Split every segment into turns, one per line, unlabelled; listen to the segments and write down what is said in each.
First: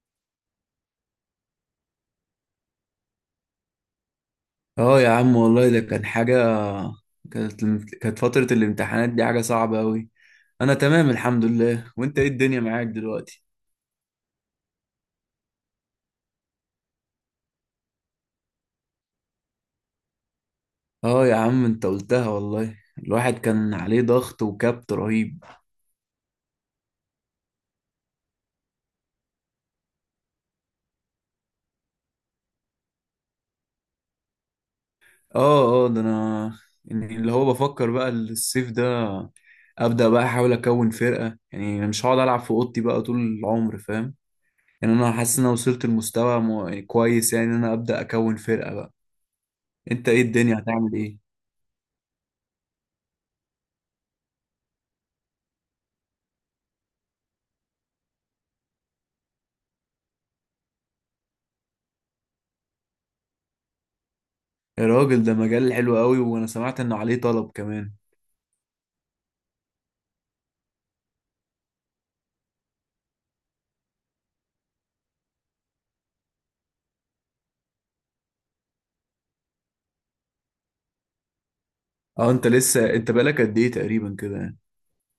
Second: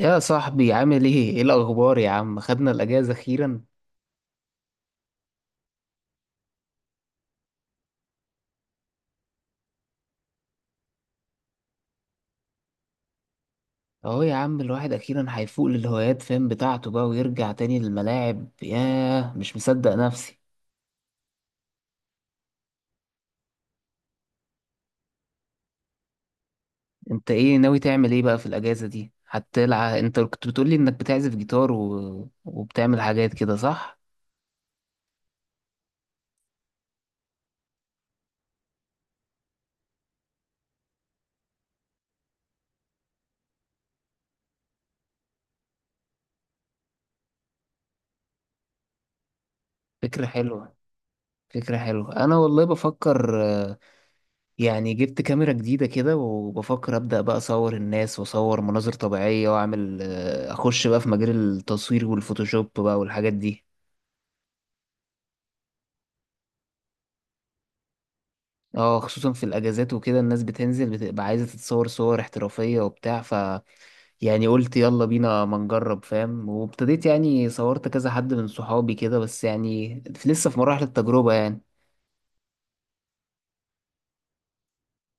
يا صاحبي، عامل ايه؟ ايه الأخبار يا عم؟ خدنا الأجازة أخيرا؟
اه يا عم والله ده كان حاجة. كانت كانت فترة الامتحانات دي حاجة صعبة أوي. أنا تمام الحمد لله. وأنت إيه الدنيا معاك دلوقتي؟
أهو يا عم الواحد أخيرا هيفوق للهوايات، فاهم بتاعته بقى، ويرجع تاني للملاعب. ياه، مش مصدق نفسي.
اه يا عم، أنت قلتها والله، الواحد كان عليه ضغط وكبت رهيب.
أنت ايه ناوي تعمل ايه بقى في الأجازة دي؟ هتلعب؟ أنت كنت بتقولي إنك بتعزف جيتار و... وبتعمل حاجات كده، صح؟
اه اه، ده أنا يعني اللي هو بفكر بقى الصيف ده أبدأ بقى أحاول أكون فرقة. يعني أنا مش هقعد ألعب في أوضتي بقى طول العمر، فاهم؟ يعني أنا حاسس إن أنا وصلت لمستوى كويس، يعني إن أنا أبدأ أكون فرقة بقى. أنت إيه
فكرة
الدنيا
حلوة.
هتعمل إيه؟
فكرة حلوة، أنا والله بفكر. يعني جبت كاميرا جديدة كده، وبفكر أبدأ بقى أصور الناس وأصور مناظر طبيعية، وأعمل أخش بقى في مجال التصوير والفوتوشوب بقى والحاجات دي.
يا راجل، ده مجال حلو قوي، وانا سمعت انه عليه طلب كمان.
اه، خصوصا في الأجازات وكده الناس بتنزل، بتبقى عايزة تتصور صور احترافية وبتاع. ف يعني قلت يلا بينا ما نجرب، فاهم، وابتديت يعني صورت كذا حد من صحابي كده، بس يعني لسه في مراحل التجربة يعني.
اه، انت لسه، انت بقالك قد ايه تقريبا كده يعني؟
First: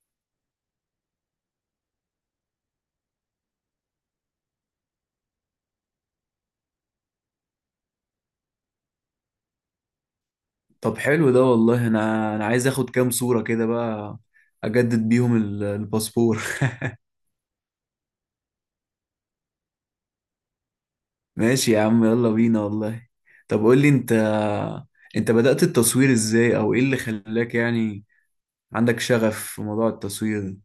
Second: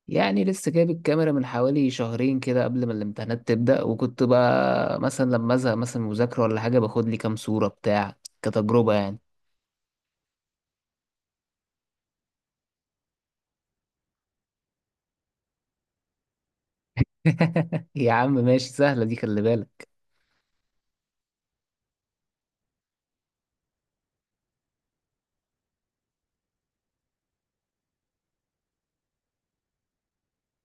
يعني لسه جايب الكاميرا من حوالي شهرين كده، قبل ما الامتحانات تبدأ، وكنت بقى مثلا لما ازهق مثلا من مذاكرة ولا حاجة باخد لي كام صورة، بتاع، كتجربة يعني.
طب حلو ده والله. انا عايز اخد كام صورة كده بقى، اجدد بيهم الباسبور.
يا عم ماشي، سهلة دي، خلي بالك.
ماشي يا عم، يلا بينا والله. طب قول لي انت، انت بدأت التصوير ازاي، او ايه اللي خلاك يعني عندك شغف في موضوع التصوير ده؟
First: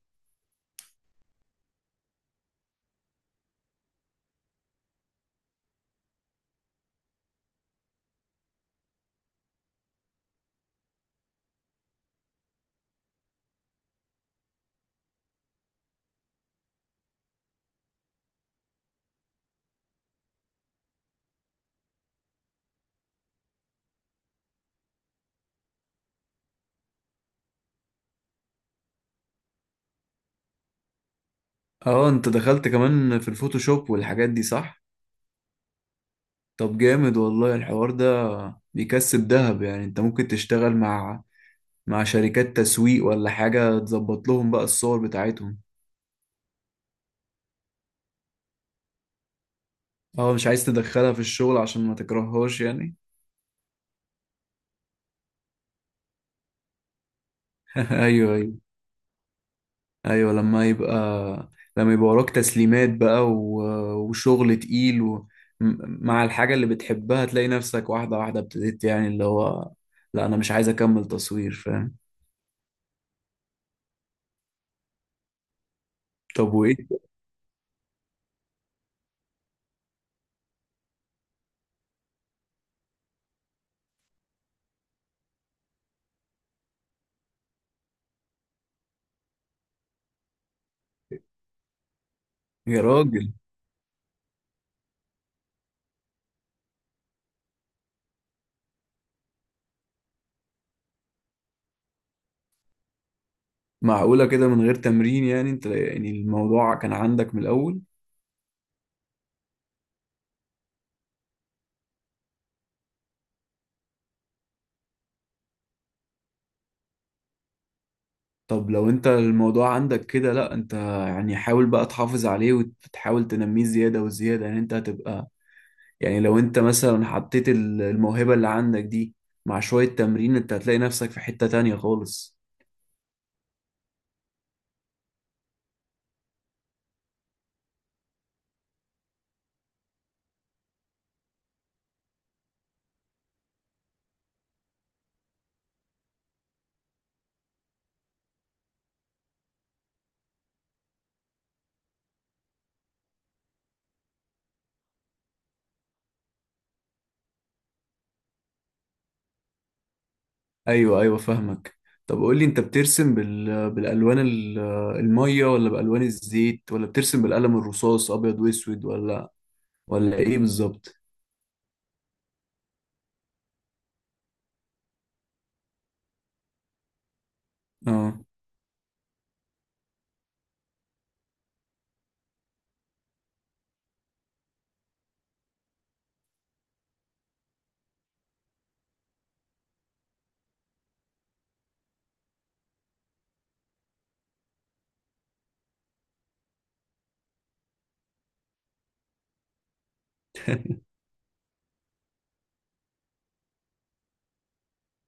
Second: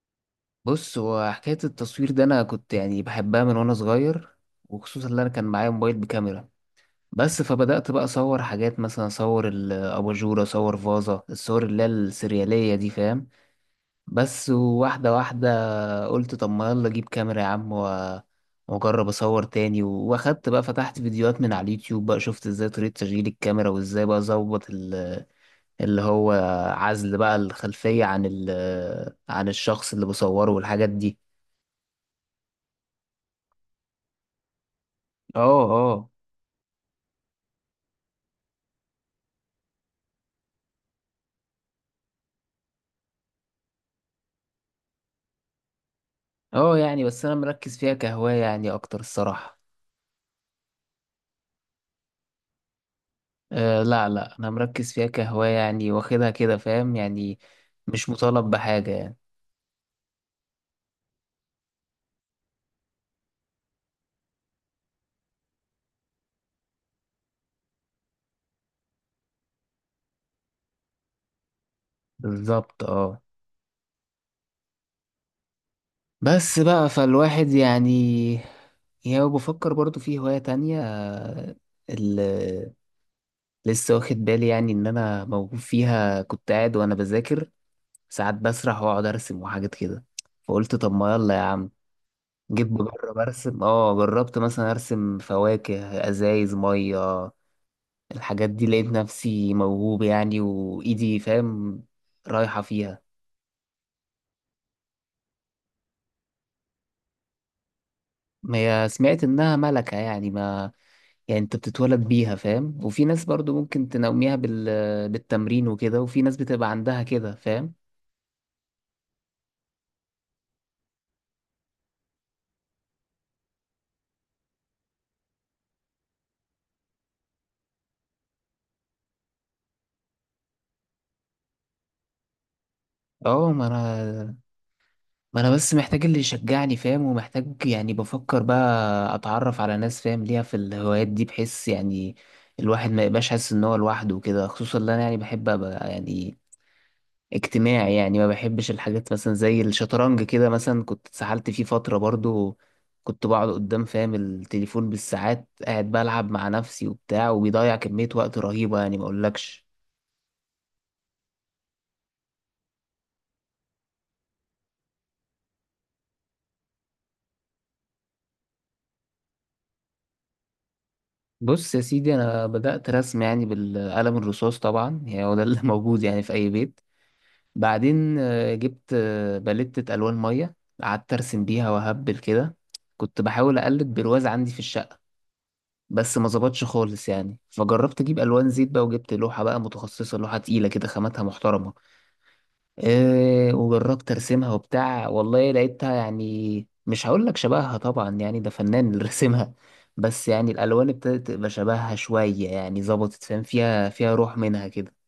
بص، هو حكاية التصوير ده أنا كنت يعني بحبها من وأنا صغير، وخصوصا إن أنا كان معايا موبايل بكاميرا. بس فبدأت بقى أصور حاجات، مثلا أصور الأباجورة، أصور فازة الصور اللي هي السريالية دي، فاهم؟ بس واحدة واحدة. فقلت طب ما يلا اجيب كاميرا يا عم، و- واجرب اصور تاني، و- واخدت بقى، فتحت فيديوهات من على اليوتيوب بقى، شفت ازاي طريقة تشغيل الكاميرا، وازاي بقى اظبط اللي هو عزل بقى الخلفية عن عن الشخص اللي بصوره والحاجات دي.
اه انت دخلت كمان في الفوتوشوب والحاجات دي، صح؟
اه اه.
طب جامد والله الحوار ده، بيكسب دهب، يعني انت ممكن تشتغل مع شركات تسويق ولا حاجة تظبط لهم بقى الصور بتاعتهم.
اه يعني بس انا مركز فيها كهواية يعني اكتر، الصراحة.
اه مش عايز تدخلها في الشغل عشان ما تكرههاش يعني.
أه لا لا، انا مركز فيها كهواية يعني، واخدها كده، فاهم يعني، مش
ايوه
مطالب
ايوه.
بحاجة يعني.
ايوه لما يبقى وراك تسليمات بقى، و... وشغل تقيل، و... مع الحاجة اللي بتحبها تلاقي نفسك واحدة واحدة ابتديت، يعني اللي هو لا انا مش عايز اكمل تصوير، فاهم؟
بالظبط، اه.
طب
بس
وايه؟
بقى فالواحد يعني، يعني بفكر برضو في هواية تانية، اللي لسه واخد بالي يعني إن أنا موهوب فيها. كنت قاعد وأنا بذاكر ساعات بسرح وأقعد أرسم وحاجات كده، فقلت طب ما يلا يا عم، جيت
يا
بجرب
راجل،
أرسم. أه، جربت مثلا أرسم فواكه، أزايز مية، الحاجات دي، لقيت نفسي موهوب يعني، وإيدي فاهم رايحة فيها.
معقولة كده من غير تمرين؟ يعني انت يعني الموضوع كان عندك من الاول؟
ما هي سمعت إنها ملكة يعني، ما يعني انت بتتولد بيها، فاهم، وفي ناس برضو ممكن تنميها بالتمرين وكده، وفي ناس بتبقى عندها كده، فاهم.
طب لو انت الموضوع عندك كده، لا، انت يعني حاول بقى تحافظ عليه وتحاول تنميه زيادة وزيادة، يعني انت هتبقى. يعني لو انت مثلا حطيت الموهبة اللي عندك دي مع شوية تمرين، انت هتلاقي نفسك في حتة تانية خالص.
اه ما انا بس محتاج اللي يشجعني، فاهم، ومحتاج يعني بفكر بقى اتعرف على ناس فاهم ليها في الهوايات دي. بحس يعني الواحد ما يبقاش حاسس ان هو لوحده وكده، خصوصا ان انا يعني بحب ابقى يعني اجتماعي يعني. ما بحبش الحاجات مثلا زي الشطرنج كده. مثلا كنت اتسحلت فيه فترة برضو، كنت بقعد قدام، فاهم، التليفون بالساعات، قاعد بلعب مع نفسي وبتاع، وبيضيع كمية وقت رهيبة يعني ما اقولكش.
ايوه ايوه فاهمك. طب قولي انت، بترسم بالالوان المية، ولا بالوان الزيت، ولا بترسم بالقلم الرصاص ابيض واسود، ولا ايه بالظبط؟
بص يا سيدي، انا بدأت رسم يعني بالقلم الرصاص طبعا، يعني هو ده اللي موجود يعني في اي بيت.
اه.
بعدين جبت باليتة الوان مية، قعدت ارسم بيها واهبل كده. كنت بحاول اقلد برواز عندي في الشقة، بس ما ظبطش خالص يعني. فجربت اجيب الوان زيت بقى، وجبت لوحه بقى متخصصه، لوحه تقيله كده خاماتها محترمه، إيه، وجربت ارسمها وبتاع، والله لقيتها يعني مش هقول لك شبهها طبعا يعني ده فنان اللي رسمها، بس يعني الالوان ابتدت تبقى شبهها شويه يعني، ظبطت، فاهم، فيها فيها روح منها كده.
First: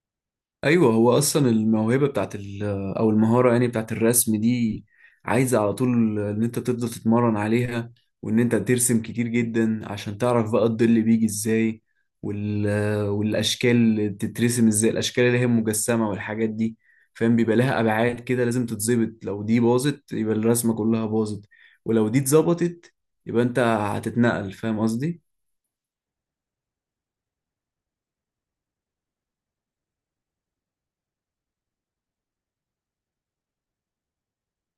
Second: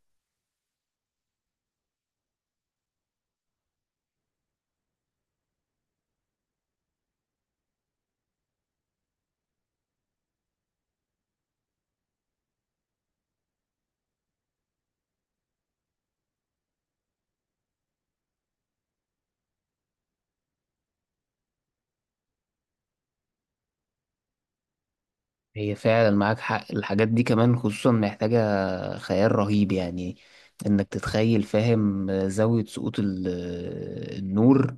ايوه هو اصلا الموهبه بتاعت او المهاره يعني بتاعت الرسم دي عايزه على طول ان انت تفضل تتمرن عليها، وان انت ترسم كتير جدا عشان تعرف بقى الظل بيجي ازاي وال والاشكال تترسم ازاي، الاشكال اللي هي مجسمه والحاجات دي، فاهم؟ بيبقى لها ابعاد كده لازم تتظبط، لو دي باظت يبقى الرسمه كلها باظت، ولو دي اتظبطت يبقى انت هتتنقل، فاهم قصدي؟
هي فعلا معاك حق، الحاجات دي كمان خصوصا محتاجه خيال رهيب يعني. انك تتخيل، فاهم، زاويه سقوط النور،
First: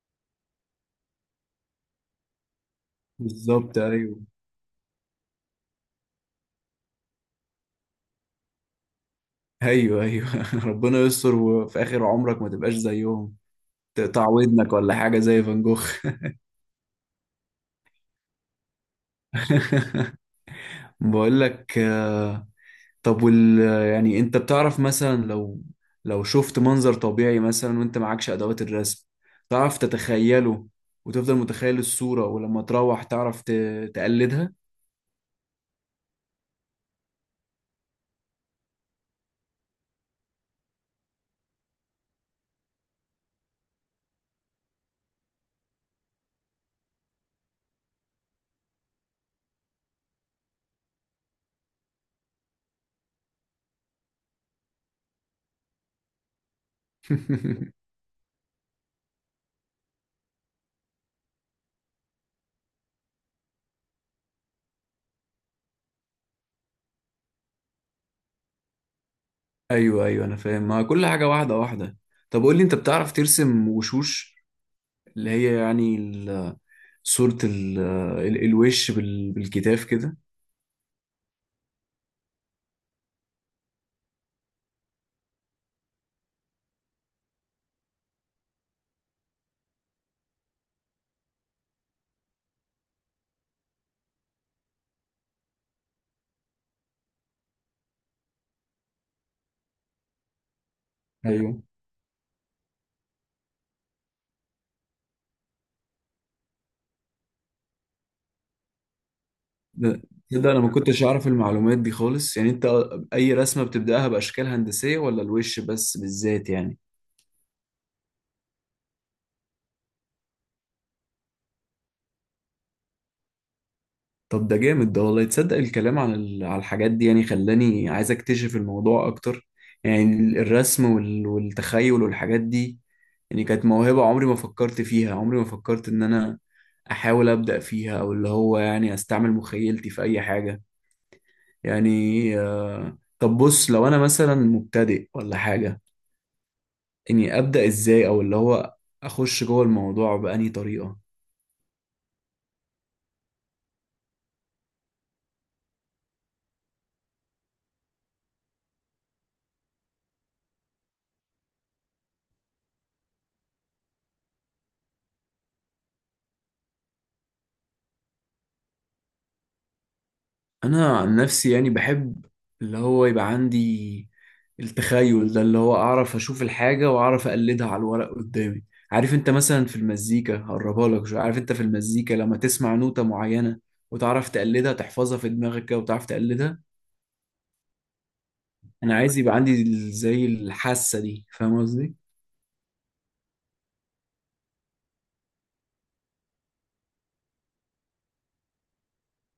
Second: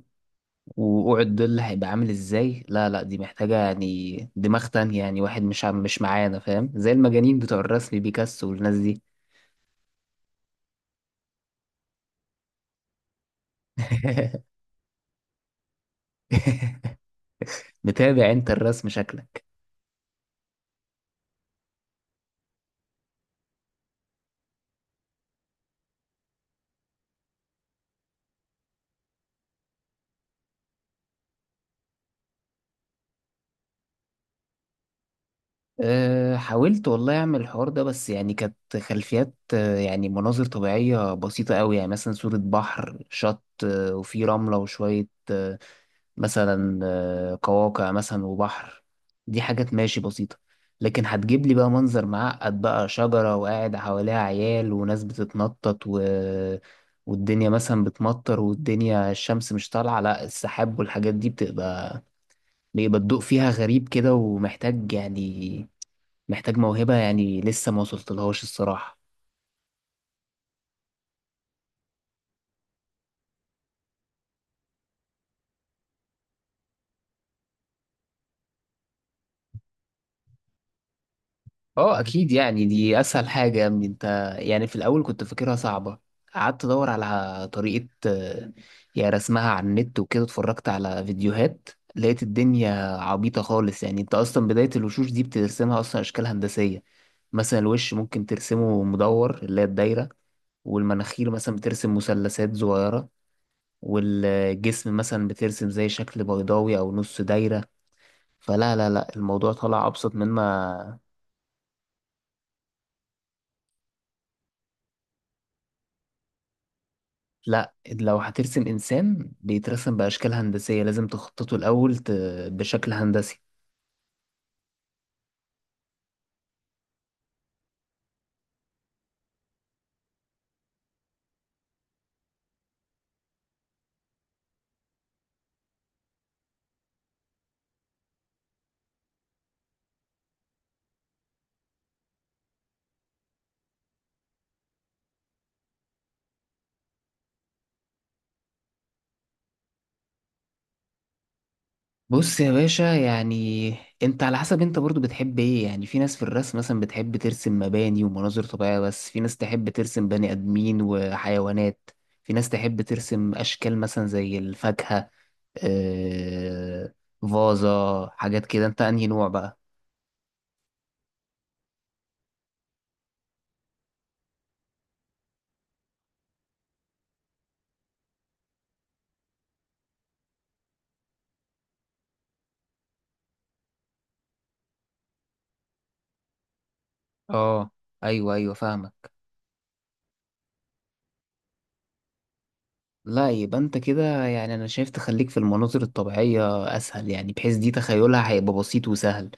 ووقوع الظل هيبقى عامل ازاي، لا لا دي محتاجة
بالظبط ايوه
يعني دماغ تانية يعني، واحد مش مش معانا، فاهم، زي المجانين بتوع الرسم بيكاسو والناس دي.
ايوه ايوه. ربنا يستر وفي اخر عمرك ما تبقاش زيهم، تقطع ودنك ولا حاجة زي فان جوخ.
متابع انت الرسم، شكلك.
بقول لك، طب يعني انت بتعرف مثلا لو شفت منظر طبيعي مثلا وانت معكش ادوات الرسم، تعرف تتخيله وتفضل متخيل الصورة ولما تروح تعرف تقلدها؟
أه حاولت والله أعمل الحوار ده، بس يعني كانت خلفيات يعني مناظر طبيعية بسيطة أوي يعني، مثلا صورة بحر، شط وفي رملة وشوية مثلا قواقع مثلا وبحر، دي حاجات ماشي بسيطة. لكن هتجيب لي بقى منظر معقد بقى، شجرة وقاعد حواليها عيال وناس بتتنطط و... والدنيا مثلا بتمطر، والدنيا الشمس مش طالعة، لا السحاب والحاجات دي بتبقى، بيبقى الضوء فيها غريب كده، ومحتاج يعني محتاج موهبة يعني لسه ما وصلتلهاش الصراحة.
ايوه ايوه، انا فاهم، ما كل حاجة واحدة واحدة. طب قول لي، انت بتعرف ترسم وشوش؟ اللي هي يعني صورة الوش بالكتاف كده؟
اه اكيد، يعني دي اسهل حاجة يا ابني انت. يعني في الاول كنت فاكرها صعبة، قعدت ادور على طريقة، يعني رسمها على النت وكده، اتفرجت على فيديوهات، لقيت الدنيا عبيطة خالص يعني. انت اصلا بداية الوشوش دي بترسمها اصلا اشكال هندسية. مثلا الوش ممكن ترسمه مدور، اللي هي الدايرة، والمناخير مثلا
ايوه.
بترسم مثلثات صغيرة، والجسم مثلا بترسم زي شكل بيضاوي او نص دايرة. فلا لا لا، الموضوع طلع
ده
أبسط
ده انا ما
مما.
كنتش اعرف المعلومات دي خالص يعني، انت اي رسمه بتبداها باشكال هندسيه، ولا الوش بس بالذات يعني؟
لا، لو هترسم إنسان بيترسم بأشكال هندسية، لازم تخططه الأول بشكل هندسي.
طب ده جامد ده والله، تصدق الكلام عن على الحاجات دي يعني خلاني عايز اكتشف الموضوع اكتر، يعني الرسم والتخيل والحاجات دي، يعني كانت موهبه عمري ما فكرت فيها، عمري ما فكرت ان انا احاول ابدا فيها، او اللي هو يعني استعمل مخيلتي في اي حاجه يعني. طب بص، لو انا مثلا مبتدئ ولا حاجه، اني ابدا ازاي، او اللي هو اخش جوه الموضوع بأنهي طريقه؟
بص يا باشا يعني انت على حسب انت برضو بتحب ايه يعني. في ناس في الرسم مثلا بتحب ترسم مباني ومناظر طبيعية، بس في ناس تحب ترسم بني آدمين وحيوانات، في ناس تحب ترسم أشكال مثلا زي الفاكهة، آه... فازة، حاجات كده. انت انهي نوع بقى؟
انا عن نفسي يعني بحب اللي هو يبقى عندي التخيل ده، اللي هو اعرف اشوف الحاجه واعرف اقلدها على الورق قدامي. عارف انت مثلا في المزيكا، هقربها لك، شو، عارف انت في المزيكا لما تسمع نوتة معينه وتعرف تقلدها، تحفظها في دماغك كده وتعرف تقلدها.
اه، ايوه ايوه
انا
فاهمك.
عايز يبقى عندي زي الحاسه دي، فاهم قصدي؟
لا يبقى انت كده يعني، انا شايف تخليك في المناظر الطبيعية اسهل يعني، بحيث دي تخيلها هيبقى بسيط وسهل.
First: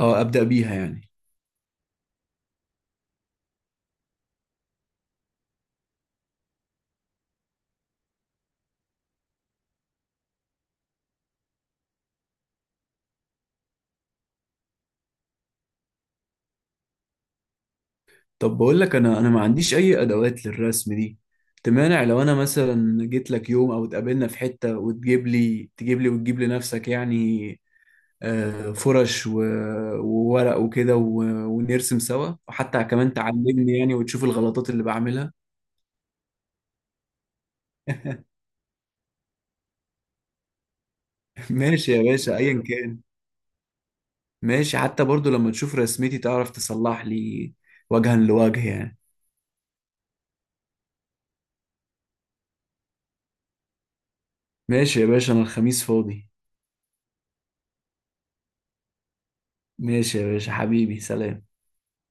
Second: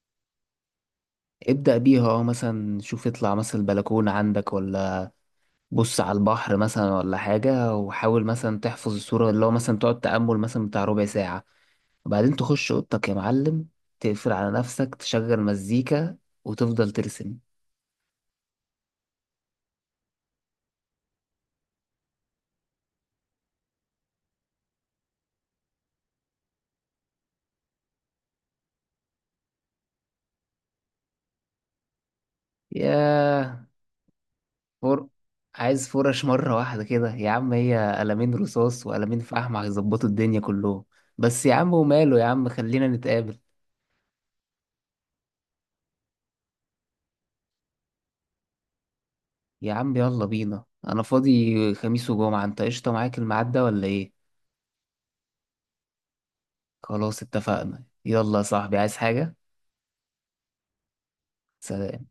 او ابدا بيها يعني؟
ابدأ بيها، اه. مثلا شوف، اطلع مثلا البلكونة عندك، ولا بص على البحر مثلا ولا حاجة، وحاول مثلا تحفظ الصورة، اللي هو مثلا تقعد تأمل مثلا بتاع ربع ساعة، وبعدين تخش اوضتك يا معلم، تقفل على نفسك، تشغل مزيكا، وتفضل ترسم.
طب بقول لك، انا ما عنديش اي ادوات للرسم دي. تمانع لو انا مثلا جيت لك يوم او اتقابلنا في حتة وتجيب لي تجيب لي وتجيب لنفسك يعني، فرش وورق وكده، ونرسم سوا، وحتى كمان
ياه،
تعلمني يعني وتشوف الغلطات اللي
فور،
بعملها.
عايز فرش مرة واحدة كده يا عم. هي قلمين رصاص وقلمين فحم هيظبطوا الدنيا كلهم. بس يا عم
ماشي يا
وماله يا
باشا،
عم،
ايا
خلينا
كان.
نتقابل.
ماشي، حتى برضو لما تشوف رسمتي تعرف تصلح لي، وجها لوجه يعني.
يا عم يلا بينا، أنا فاضي خميس وجمعة، أنت قشطة معاك الميعاد ده ولا إيه؟
ماشي يا باشا، انا الخميس فاضي.
خلاص اتفقنا. يلا يا صاحبي، عايز حاجة؟
ماشي يا باشا، حبيبي، سلام.
سلام.